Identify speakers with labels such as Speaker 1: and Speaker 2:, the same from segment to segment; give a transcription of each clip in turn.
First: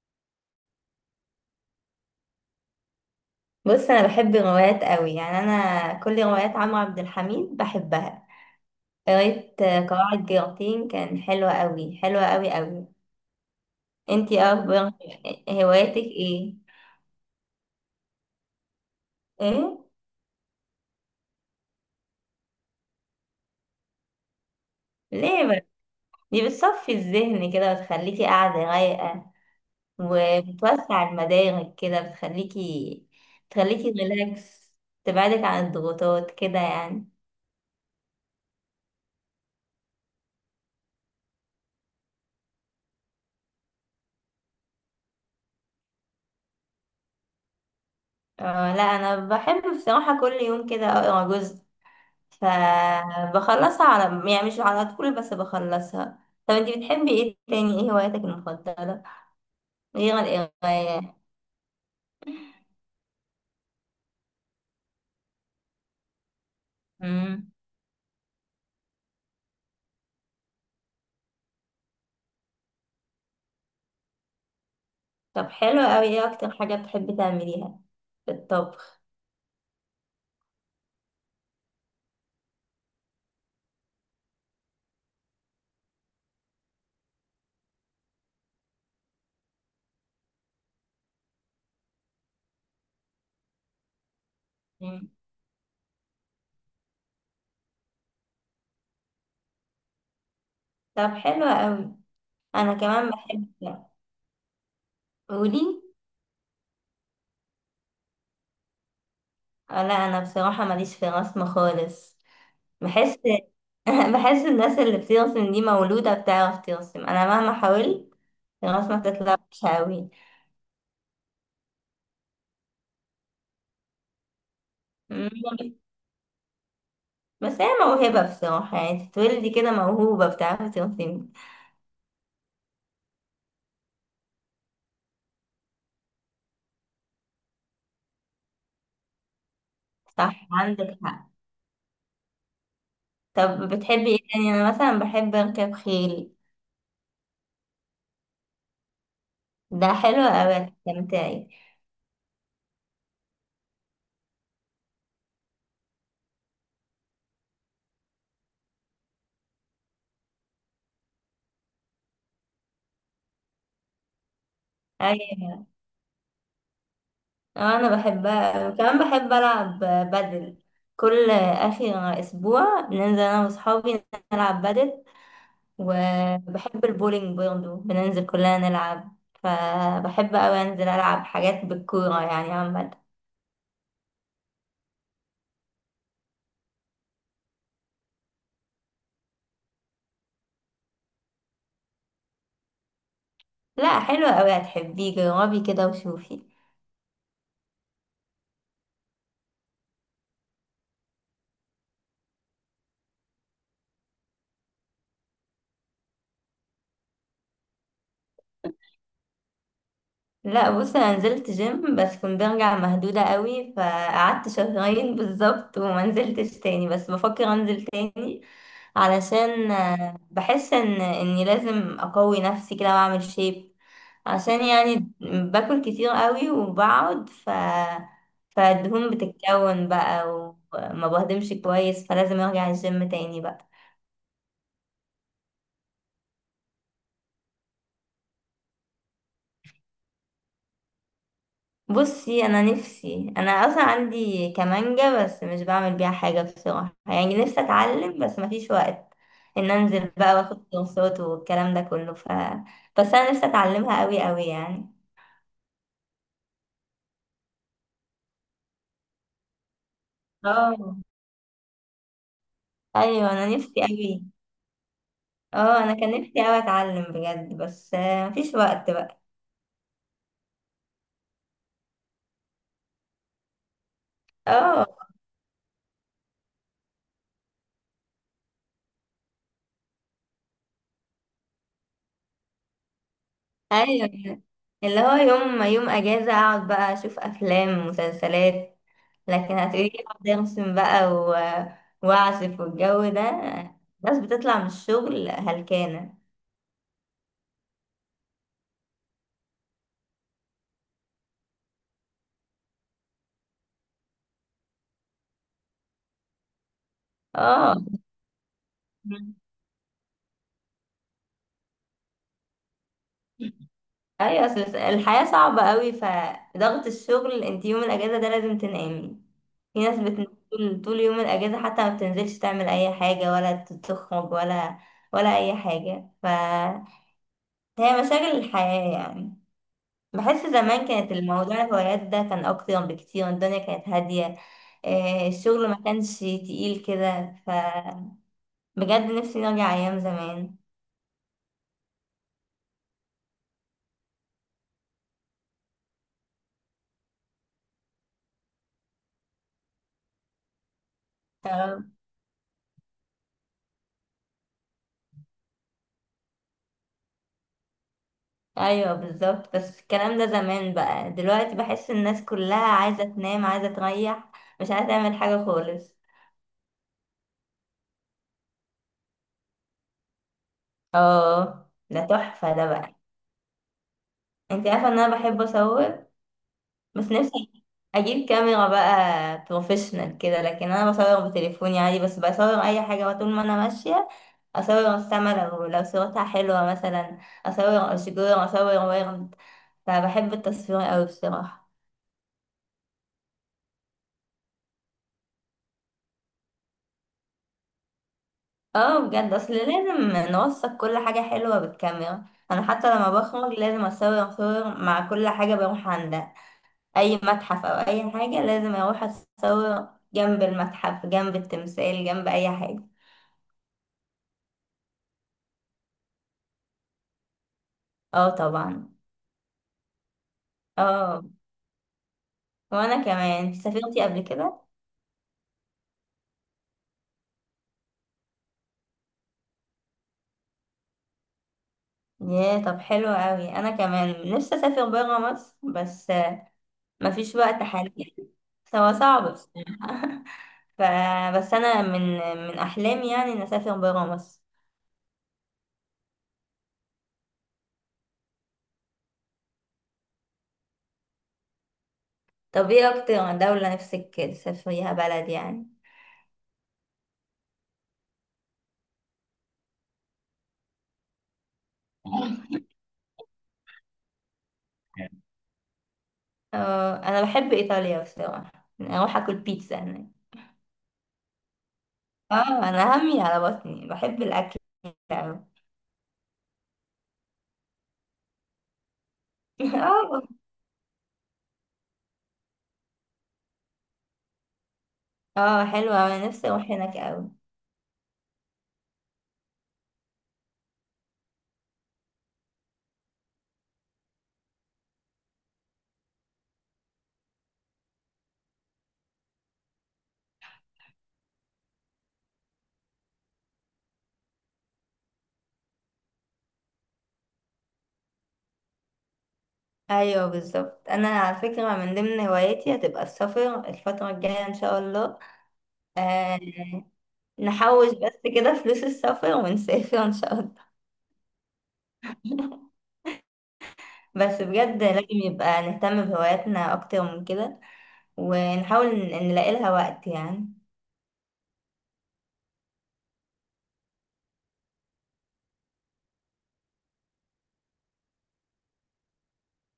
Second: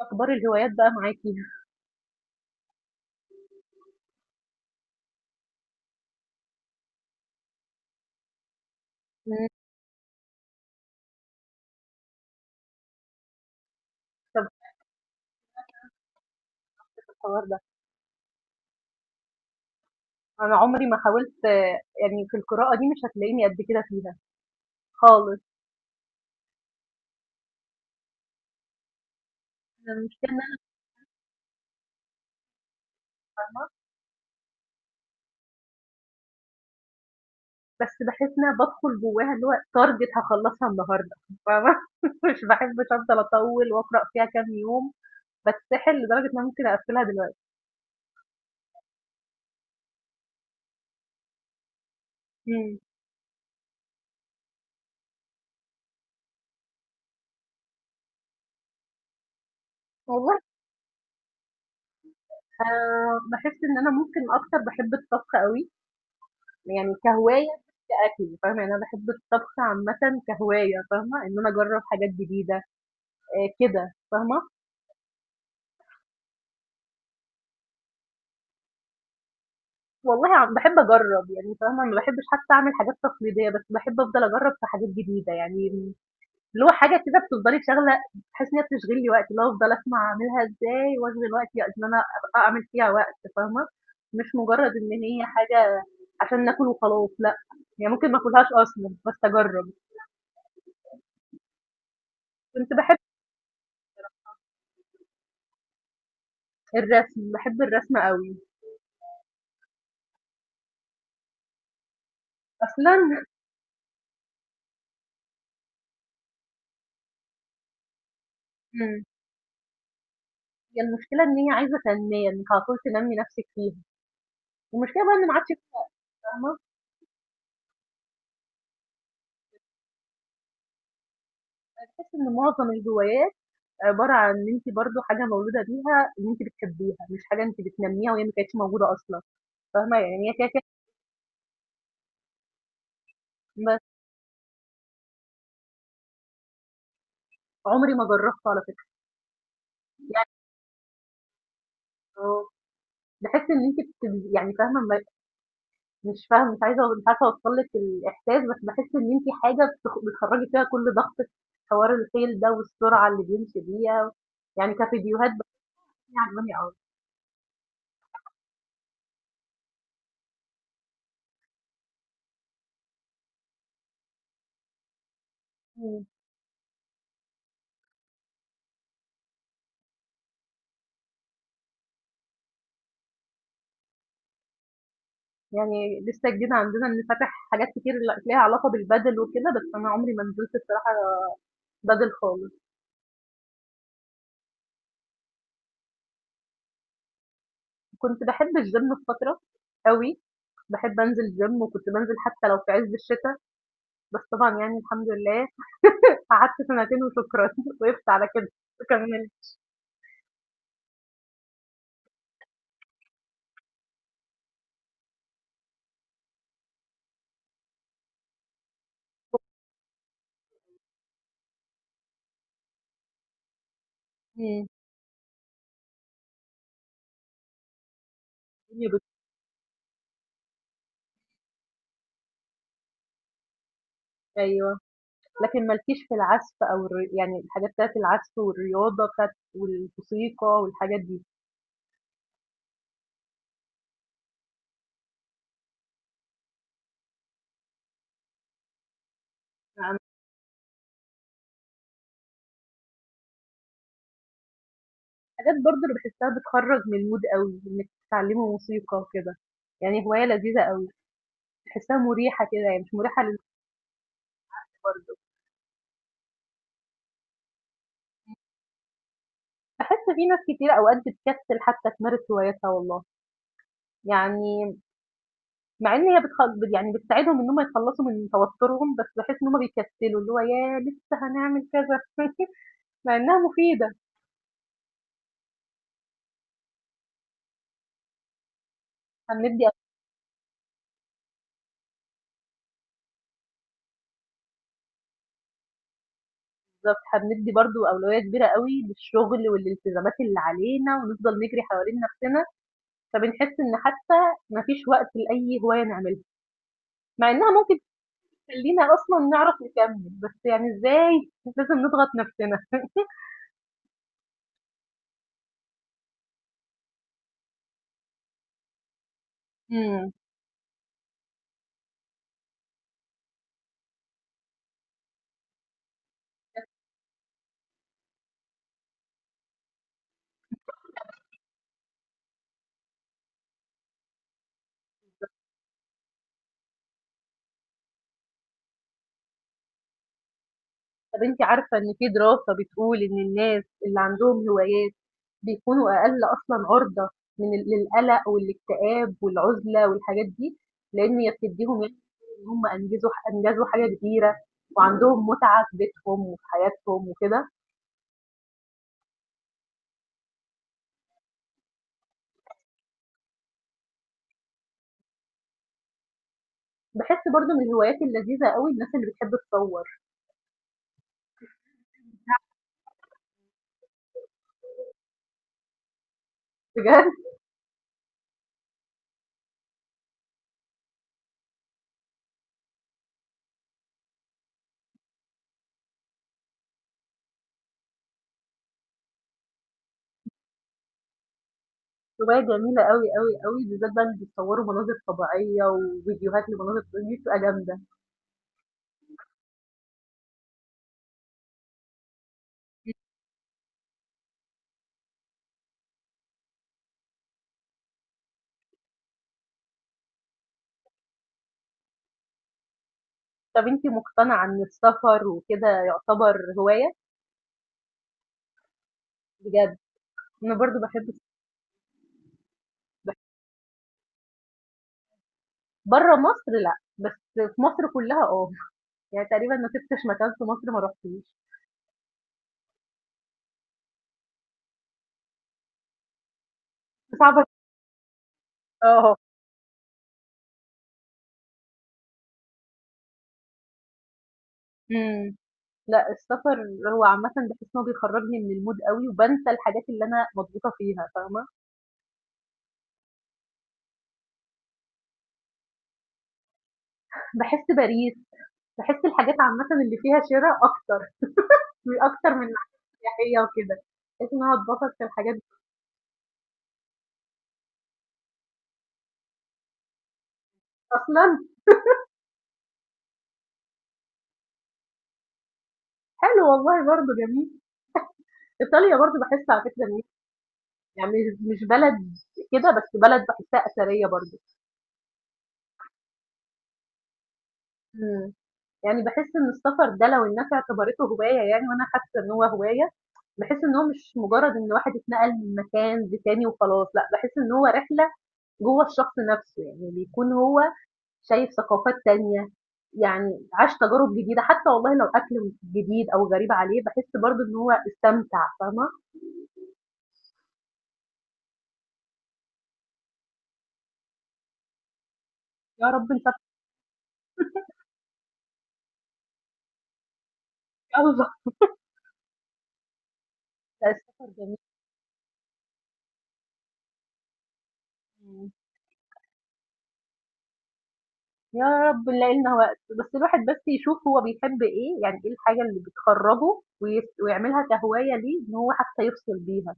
Speaker 1: أخبار الهوايات بقى معاكِ؟
Speaker 2: بص انا بحب الروايات قوي، يعني انا كل روايات عمرو عبد الحميد بحبها.
Speaker 1: إمم.
Speaker 2: قريت قواعد جيرتين، كان حلوة قوي، حلوة قوي قوي. انتي
Speaker 1: طَب،
Speaker 2: ايه اخبار هواياتك؟ ايه
Speaker 1: الحوار ده،
Speaker 2: ايه،
Speaker 1: أنا عمري ما حاولت. يعني في القراءة دي مش هتلاقيني قد كده فيها خالص.
Speaker 2: ليه بقى؟ دي بتصفي الذهن كده وتخليكي قاعدة رايقة
Speaker 1: أنا المشكلة إن أنا
Speaker 2: وبتوسع المدارك، كده بتخليكي ريلاكس، تبعدك عن الضغوطات كده يعني.
Speaker 1: بس باحس إن أنا بادخل جواها اللي هو target هاخلّصها النهارده، فاهمة؟ مش باحبش أفضل أطوّل وأقرأ فيها كام يوم، باتسحل لدرجة إن أنا ممكن أقفّلها دلوقتي.
Speaker 2: اه، لا، انا بحب بصراحة كل يوم كده اقرا جزء،
Speaker 1: إمم.
Speaker 2: فبخلصها على يعني مش على طول، بس بخلصها. طب انتي بتحبي ايه تاني؟ ايه هواياتك المفضلة غير
Speaker 1: والله،
Speaker 2: القراية؟
Speaker 1: باحس إن أنا ممكن أكتر باحب الطبخ أوي، يعني كهواية
Speaker 2: امم،
Speaker 1: مش كأكل، فاهمة؟ يعني أنا باحب الطبخ عامةً كهواية، فاهمة؟ إن أنا أجرّب حاجات جديدة. كده، فاهمة؟
Speaker 2: طب حلو قوي، ايه اكتر حاجة بتحبي تعمليها في الطبخ؟
Speaker 1: والله، بحب أجرّب، يعني فاهمة؟ ما باحبش حتى أعمل حاجات تقليدية، بس باحب أفضل أجرّب في حاجات جديدة، يعني اللي هو حاجة كده بتفضلي شاغلة، باحس إن هي بتشغل لي وقتي، اللي هو أفضل أسمع أعملها إزاي وأشغل وقتي إن أنا أعمل فيها وقت، فاهمة؟ مش مجرّد إن
Speaker 2: مم.
Speaker 1: هي حاجة عشان ناكل وخلاص، لأ، يعني ممكن ما آكلهاش أصلًا بس أجرّب.
Speaker 2: طب حلو قوي،
Speaker 1: كنت
Speaker 2: انا
Speaker 1: باحب
Speaker 2: كمان بحب. قولي.
Speaker 1: الرسم، باحب الرسم أوي،
Speaker 2: لا، انا بصراحة ماليش في الرسم خالص.
Speaker 1: أصلًا.
Speaker 2: بحس، بحس الناس اللي بترسم دي مولودة بتعرف ترسم، انا مهما حاولت الرسمة
Speaker 1: إمم.
Speaker 2: بتطلع وحشة
Speaker 1: هي المشكلة إن هي عايزة تنمية، إنِّك على طول تنمّي نَفْسِك فيها، والمشكلة بقى إن ما عادش،
Speaker 2: قوي.
Speaker 1: فاهمة؟
Speaker 2: بس هي موهبة بصراحة، يعني تتولدي كده موهوبة بتعرفي ترسمي.
Speaker 1: باحس إن معظم الهوايات عبارة عن إن أنتِ برضه حاجة مولودة بيها إن أنتِ بتحبيها، مش حاجة أنتِ بتنمّيها وهي ما كانتش موجودة أصلًا، فاهمة؟ يعني هي كده،
Speaker 2: صح،
Speaker 1: كده.
Speaker 2: عندك حق. طب
Speaker 1: بس
Speaker 2: بتحبي ايه تاني؟ انا مثلا بحب اركب خيل.
Speaker 1: عمري ما جرّبته على فكرة،
Speaker 2: ده حلو
Speaker 1: يعني.
Speaker 2: اوي، استمتعي.
Speaker 1: آه، باحس إن أنتِ يعني، فاهمة؟ ما مش فاهمة، مش عايزة، مش عارفة أوصّل لِك الإحساس، بس باحس إن أنتِ حاجة بتخرّجي فيها كل ضغطِك، حوار الخيل ده والسرعة اللي بيمشي بيها، يعني كفيديوهات
Speaker 2: ايوه.
Speaker 1: بتكون عاجباني أوي.
Speaker 2: انا بحبها كمان، بحب العب بدل. كل اخر اسبوع بننزل انا واصحابي نلعب بدل،
Speaker 1: إمم.
Speaker 2: وبحب البولينج برضه بننزل كلنا نلعب. فبحب اوي انزل العب حاجات بالكورة يعني عامة.
Speaker 1: يعني لسه جديد عندنا إن فاتح حاجات كتير ليها علاقة بالبادل وكده، بس أنا عمري ما نزلت الصراحة بادل خالص.
Speaker 2: لا، حلوة اوي، هتحبيه، جربي كده وشوفي.
Speaker 1: كنت باحب الgym في فترة أوي، باحب أنزل gym وكنت بانزل حتى لو في عز الشتا، بس طبعًا يعني الحمد لله قعدت سنتين وشكرًا، وقفت على كده، كملت.
Speaker 2: لا بص، انا نزلت جيم بس كنت برجع مهدودة قوي، فقعدت شهرين بالظبط وما نزلتش تاني، بس بفكر انزل تاني علشان بحس ان اني لازم اقوي نفسي كده واعمل شيب، عشان
Speaker 1: إمم.
Speaker 2: يعني باكل كتير قوي وبقعد ف
Speaker 1: الدنيا بت
Speaker 2: فالدهون بتتكون بقى، وما بهضمش كويس، فلازم ارجع الجيم تاني بقى.
Speaker 1: أيوه، لكن ما لكيش في العزف أو يعني الحاجات بتاعة العزف والرياضة بتاعة والموسيقى والحاجات دي،
Speaker 2: بصي انا نفسي، اصلا عندي كمانجة بس مش بعمل بيها حاجة بصراحة، يعني نفسي اتعلم بس مفيش وقت ان
Speaker 1: يعني
Speaker 2: انزل بقى واخد كورسات والكلام ده كله، ف بس انا نفسي اتعلمها قوي قوي يعني.
Speaker 1: حاجات برضه أنا باحسها بتخرّج من الmood أوي، إنِّك تتعلمي موسيقى وكده، يعني هواية لذيذة أوي،
Speaker 2: اه،
Speaker 1: باحسها مريحة كده، هي مش مريحة
Speaker 2: ايوه
Speaker 1: للناس
Speaker 2: انا نفسي قوي.
Speaker 1: برضه،
Speaker 2: اه، انا كان نفسي قوي اتعلم بجد بس مفيش وقت بقى.
Speaker 1: باحس في ناس كتير أوقات بتكسل حتى تمارس هواياتها والله. يعني
Speaker 2: اه،
Speaker 1: مع إن هي يعني بتساعدهم إن هُم يتخلّصوا من توتُّرهم، بس باحس إن هُم بيكسّلوا، اللي هو ياه! لسه هنعمل كذا مع إنها مفيدة.
Speaker 2: ايوه، اللي هو يوم يوم اجازه اقعد بقى اشوف افلام ومسلسلات، لكن
Speaker 1: هنِّدّي
Speaker 2: هتقولي لي اقعد ارسم بقى و... واعزف والجو ده، ناس بتطلع من الشغل هلكانه.
Speaker 1: بالضبط، هنِّدّي برضه أولوية كبيرة أوي للشغل والالتزامات اللي علينا ونفضل نجري حوالين نَفْسنا، فبنحس إن حتى ما فيش وقت لأي هواية نعملها، مع إنها ممكن
Speaker 2: اه،
Speaker 1: تخلّينا أصلًا نعرف نكمّل، بس يعني إزاي لازم نضغط نَفْسنا.
Speaker 2: ايوه، اصل الحياه صعبه قوي، فضغط الشغل، انت يوم الاجازه ده لازم تنامي. في ناس
Speaker 1: إمم.
Speaker 2: بت... طول يوم الاجازه حتى ما بتنزلش تعمل اي حاجه ولا تخرج ولا ولا اي حاجه، فهي مشاغل الحياه يعني. بحس زمان كانت الموضوع الهوايات ده كان أكتر بكتير، الدنيا كانت هادية، الشغل ما كانش تقيل كده، ف بجد نفسي نرجع أيام زمان.
Speaker 1: طب أنتِ عارفة إن في دراسة بتقول إن الناس اللي عندهم هوايات بيكونوا أقل أصلًا عُرضة من ال للقلق والاكتئاب والعُزلة والحاجات دي، لإن هي بتدّيهم
Speaker 2: آه،
Speaker 1: يعني إن هم أنجزوا حاجة كبيرة وعندهم متعة في بيتهم وفي حياتهم وكده.
Speaker 2: أيوه بالظبط، بس الكلام ده زمان بقى، دلوقتي بحس الناس كلها عايزة تنام، عايزة تريح، مش عايزة تعمل حاجة خالص.
Speaker 1: باحس برضه من الهوايات اللذيذة أوي الناس اللي بتحب تصوّر،
Speaker 2: اه، ده تحفة ده بقى، انت عارفة ان انا بحب اصور،
Speaker 1: بجد
Speaker 2: بس نفسي اجيب كاميرا بقى بروفيشنال كده، لكن انا بصور بتليفوني عادي بس. بصور اي حاجه بقى طول ما انا ماشيه، اصور السما لو صورتها حلوه مثلا، اصور اشجار، اصور ورد. فبحب التصوير قوي بصراحه.
Speaker 1: هواية جميلة أوي، أوي، أوي، بالذات بقى اللي بيصوّروا مناظر طبيعية وفيديوهات لمناظر طبيعية دي بتبقى جامدة.
Speaker 2: اه بجد، اصل لازم نوثق كل حاجه حلوه بالكاميرا. انا حتى لما بخرج لازم اصور صور مع كل حاجه بروح عندها، اي متحف او اي حاجه لازم اروح اصور جنب المتحف، جنب التمثال، جنب اي حاجه.
Speaker 1: طب أنتِ مقتنعة إن السفر وكده يعتبر هواية؟
Speaker 2: اه طبعا.
Speaker 1: بجد أنا برضه باحب
Speaker 2: اه، وانا
Speaker 1: السباحة،
Speaker 2: كمان. انت سافرتي قبل كده؟
Speaker 1: برّه مصر لأ، بس في مصر كلّها آه، يعني تقريبًا ما سِبتش مكان في مصر ما رُحتوش،
Speaker 2: ياه، طب حلو قوي، انا كمان نفسي اسافر بره مصر بس مفيش
Speaker 1: صعبة
Speaker 2: وقت حاليا. هو
Speaker 1: آه،
Speaker 2: صعب بس ف... بس انا من من احلامي يعني ان اسافر بره مصر.
Speaker 1: إمم. لأ السفر هو عامةً باحس إن هو بيخرّجني من الmood أوي وبانسى الحاجات اللي أنا مضغوطة فيها، فاهمة؟
Speaker 2: طب ايه اكتر دولة نفسك تسافريها بلد يعني؟
Speaker 1: باحس باريح، باحس الحاجات عامةً اللي فيها شِرا أكتر، أكتر من الحاجات السياحية وكده، باحس إن أنا اتبسط في الحاجات دي
Speaker 2: اه، انا بحب ايطاليا بصراحة، اروح اكل بيتزا هناك.
Speaker 1: أصلًا!
Speaker 2: اه، انا همي على بطني، بحب الاكل أوي.
Speaker 1: حلو والله، برضه جميل. إيطاليا برضه باحس على فكرة إن هي
Speaker 2: اه.
Speaker 1: يعني مش بلد كده بس بلد باحسها أثرية برضه.
Speaker 2: اه، حلوة أوي، انا نفسي اروح هناك أوي.
Speaker 1: إمم. يعني باحس إن السفر ده لو الناس اعتبرته هواية، يعني وأنا حاسة إن هو هواية، باحس إن هو مش مجرد إن واحد اتنقل من مكان لتاني وخلاص، لأ باحس إن هو رحلة جوّه الشخص نفسه، يعني بيكون هو شايف ثقافات تانية، يعني عاش تجارب جديدة، حتى والله لو أكل جديد أو غريب عليه باحس برضه إن هو استمتع، فاهمة؟
Speaker 2: ايوه بالظبط، انا على فكره من ضمن هواياتي هتبقى السفر الفتره الجايه ان شاء الله.
Speaker 1: يا رب نسافر
Speaker 2: آه، نحوش بس كده فلوس السفر ونسافر ان شاء الله.
Speaker 1: أوي بقى، لأ
Speaker 2: بس
Speaker 1: السفر
Speaker 2: بجد لازم يبقى نهتم بهواياتنا اكتر من كده،
Speaker 1: جميل.
Speaker 2: ونحاول نلاقي لها وقت يعني.
Speaker 1: يا رب نلاقي لنا وقت، بس الواحد بس يشوف هو بيحب ايه، يعني ايه الحاجة اللي بتخرجه ويعملها كهواية ليه، ان هو حتى يفصل بيها.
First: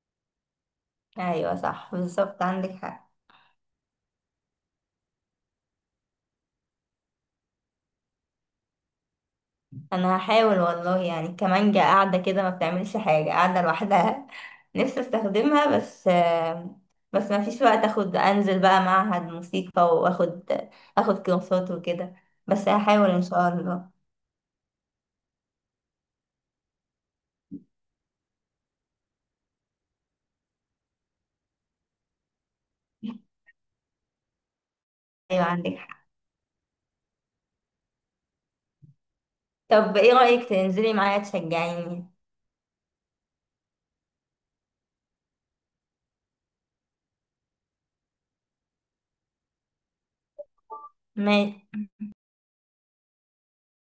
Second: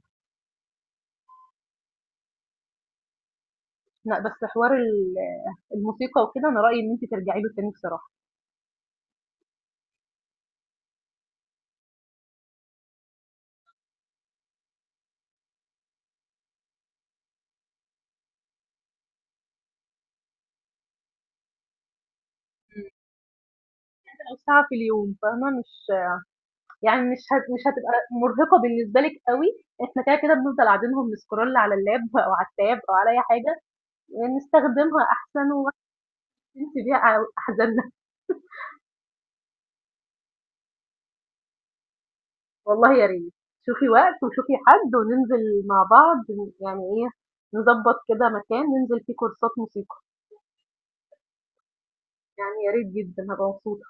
Speaker 2: ايوه صح بالظبط، عندك حق.
Speaker 1: لا، بس حوار الموسيقى وكده، انا رأيي ان انت ترجعي له تاني بصراحة،
Speaker 2: انا هحاول والله، يعني كمانجا قاعده كده ما بتعملش حاجه، قاعده لوحدها نفسي استخدمها، بس بس ما فيش وقت اخد انزل بقى معهد موسيقى واخد كورسات وكده، بس هحاول ان شاء الله.
Speaker 1: او ساعة في اليوم، فاهمة؟ مش يعني مش هتبقى مرهقة بالنسبة لك قوي، احنا كده كده بنفضل قاعدينهم نسكرول على اللاب او على التاب او على اي حاجة، نستخدمها
Speaker 2: ايوه
Speaker 1: احسن
Speaker 2: عندك حق.
Speaker 1: وننسي بيها احزاننا.
Speaker 2: طب ايه رايك تنزلي معايا تشجعيني؟
Speaker 1: والله يا ريت، شوفي وقت وشوفي حد وننزل مع بعض، يعني ايه، نظبط كده مكان ننزل فيه كورسات موسيقى،
Speaker 2: ماشي.
Speaker 1: يعني يا ريت جدا هبقى مبسوطة.